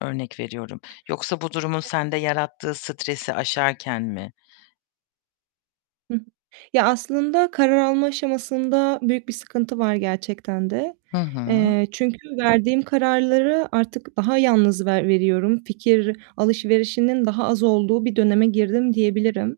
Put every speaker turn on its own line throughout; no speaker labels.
Örnek veriyorum yoksa bu durumun sende yarattığı stresi aşarken mi?
Hı hı. Ya, aslında karar alma aşamasında büyük bir sıkıntı var gerçekten de,
Hı hı.
eee, çünkü verdiğim kararları artık daha yalnız ver veriyorum, fikir alışverişinin daha az olduğu bir döneme girdim diyebilirim.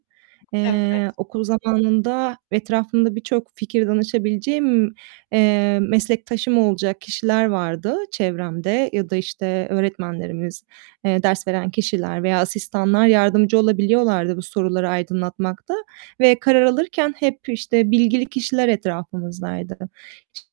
Eee,
Evet.
okul zamanında ve etrafımda birçok fikir danışabileceğim, emm, meslektaşım olacak kişiler vardı çevremde ya da, işte, öğretmenlerimiz, eee, ders veren kişiler veya asistanlar yardımcı olabiliyorlardı bu soruları aydınlatmakta ve karar alırken hep, işte, bilgili kişiler etrafımızdaydı.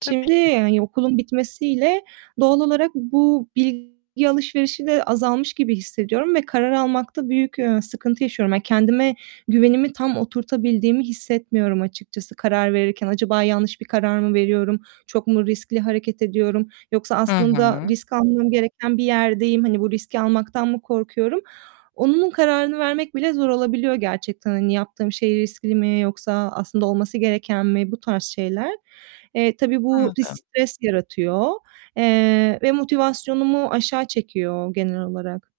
Tabii ki.
yani, okulun bitmesiyle doğal olarak bu bilgi alışverişi de azalmış gibi hissediyorum ve karar almakta büyük, ııı, sıkıntı yaşıyorum. Ya, kendime güvenimin tam oturtabildiğimi hissetmiyorum açıkçası karar verirken. Acaba yanlış bir karar mı veriyorum? Çok mu riskli hareket ediyorum yoksa
Hı
aslında
hı.
risk almam gereken bir yerdeyim, hani, bu riski almaktan mı korkuyorum, onun kararını vermek bile zor olabiliyor gerçekten. Hani, yaptığım şey riskli mi yoksa aslında olması gereken mi, bu tarz şeyler. Eee, tabii bu bir
Anladım.
stres yaratıyor, eee, ve motivasyonumu aşağı çekiyor genel olarak.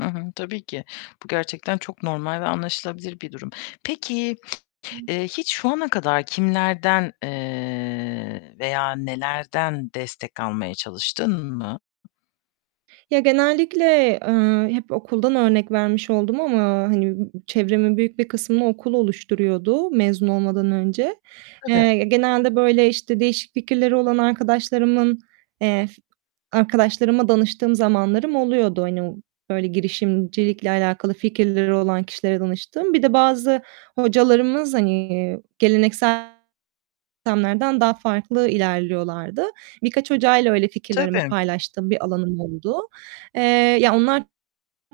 Hı hı, tabii ki. Bu gerçekten çok normal ve anlaşılabilir bir durum. Peki, eee, hiç şu ana kadar kimlerden, eee, veya nelerden destek almaya çalıştın mı?
Ya, genellikle, eee, hep okuldan örnek vermiş oldum ama, hani, b çevremin büyük bir kısmını okul oluşturuyordu mezun olmadan önce.
Tabii.
Eee, genelde, böyle, işte, değişik fikirleri olan arkadaşlarımın, eee, arkadaşlarıma danıştığım zamanlarım oluyordu, hani, böyle, girişimcilikle alakalı fikirleri olan kişilere danıştığım. Bir de bazı hocalarımız, hani, geleneksel sistemlerden daha farklı ilerliyorlardı. Birkaç hocayla öyle fikirlerimi
Tabii.
paylaştığım bir alanım oldu. Eee, ya, onlar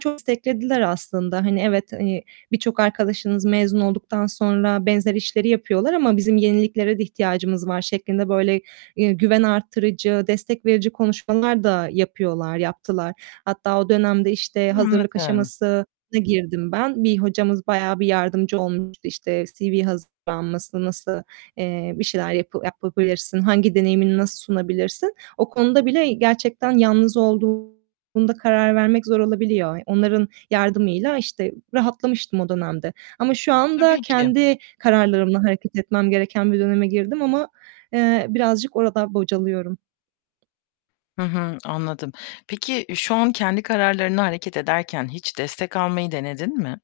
çok desteklediler aslında. Hani, evet, hani, birçok arkadaşınız mezun olduktan sonra benzer işleri yapıyorlar ama bizim yeniliklere de ihtiyacımız var şeklinde, böyle, eee, güven arttırıcı, destek verici konuşmalar da yapıyorlar, yaptılar. Hatta o dönemde, işte, hazırlık
Anladım.
aşamasına girdim ben. Bir hocamız bayağı bir yardımcı olmuştu. İşte, CV hazırlanması, nasıl, eee, bir şeyler yapı yapabilirsin, hangi deneyimini nasıl sunabilirsin, o konuda bile gerçekten yalnız olduğunda karar vermek zor olabiliyor. Onların yardımıyla, işte, rahatlamıştım o dönemde ama şu anda
Tabii ki.
kendi kararlarımla hareket etmem gereken bir döneme girdim ama, eee, birazcık orada bocalıyorum.
Hı hı anladım. Peki şu an kendi kararlarında hareket ederken hiç destek almayı denedin mi?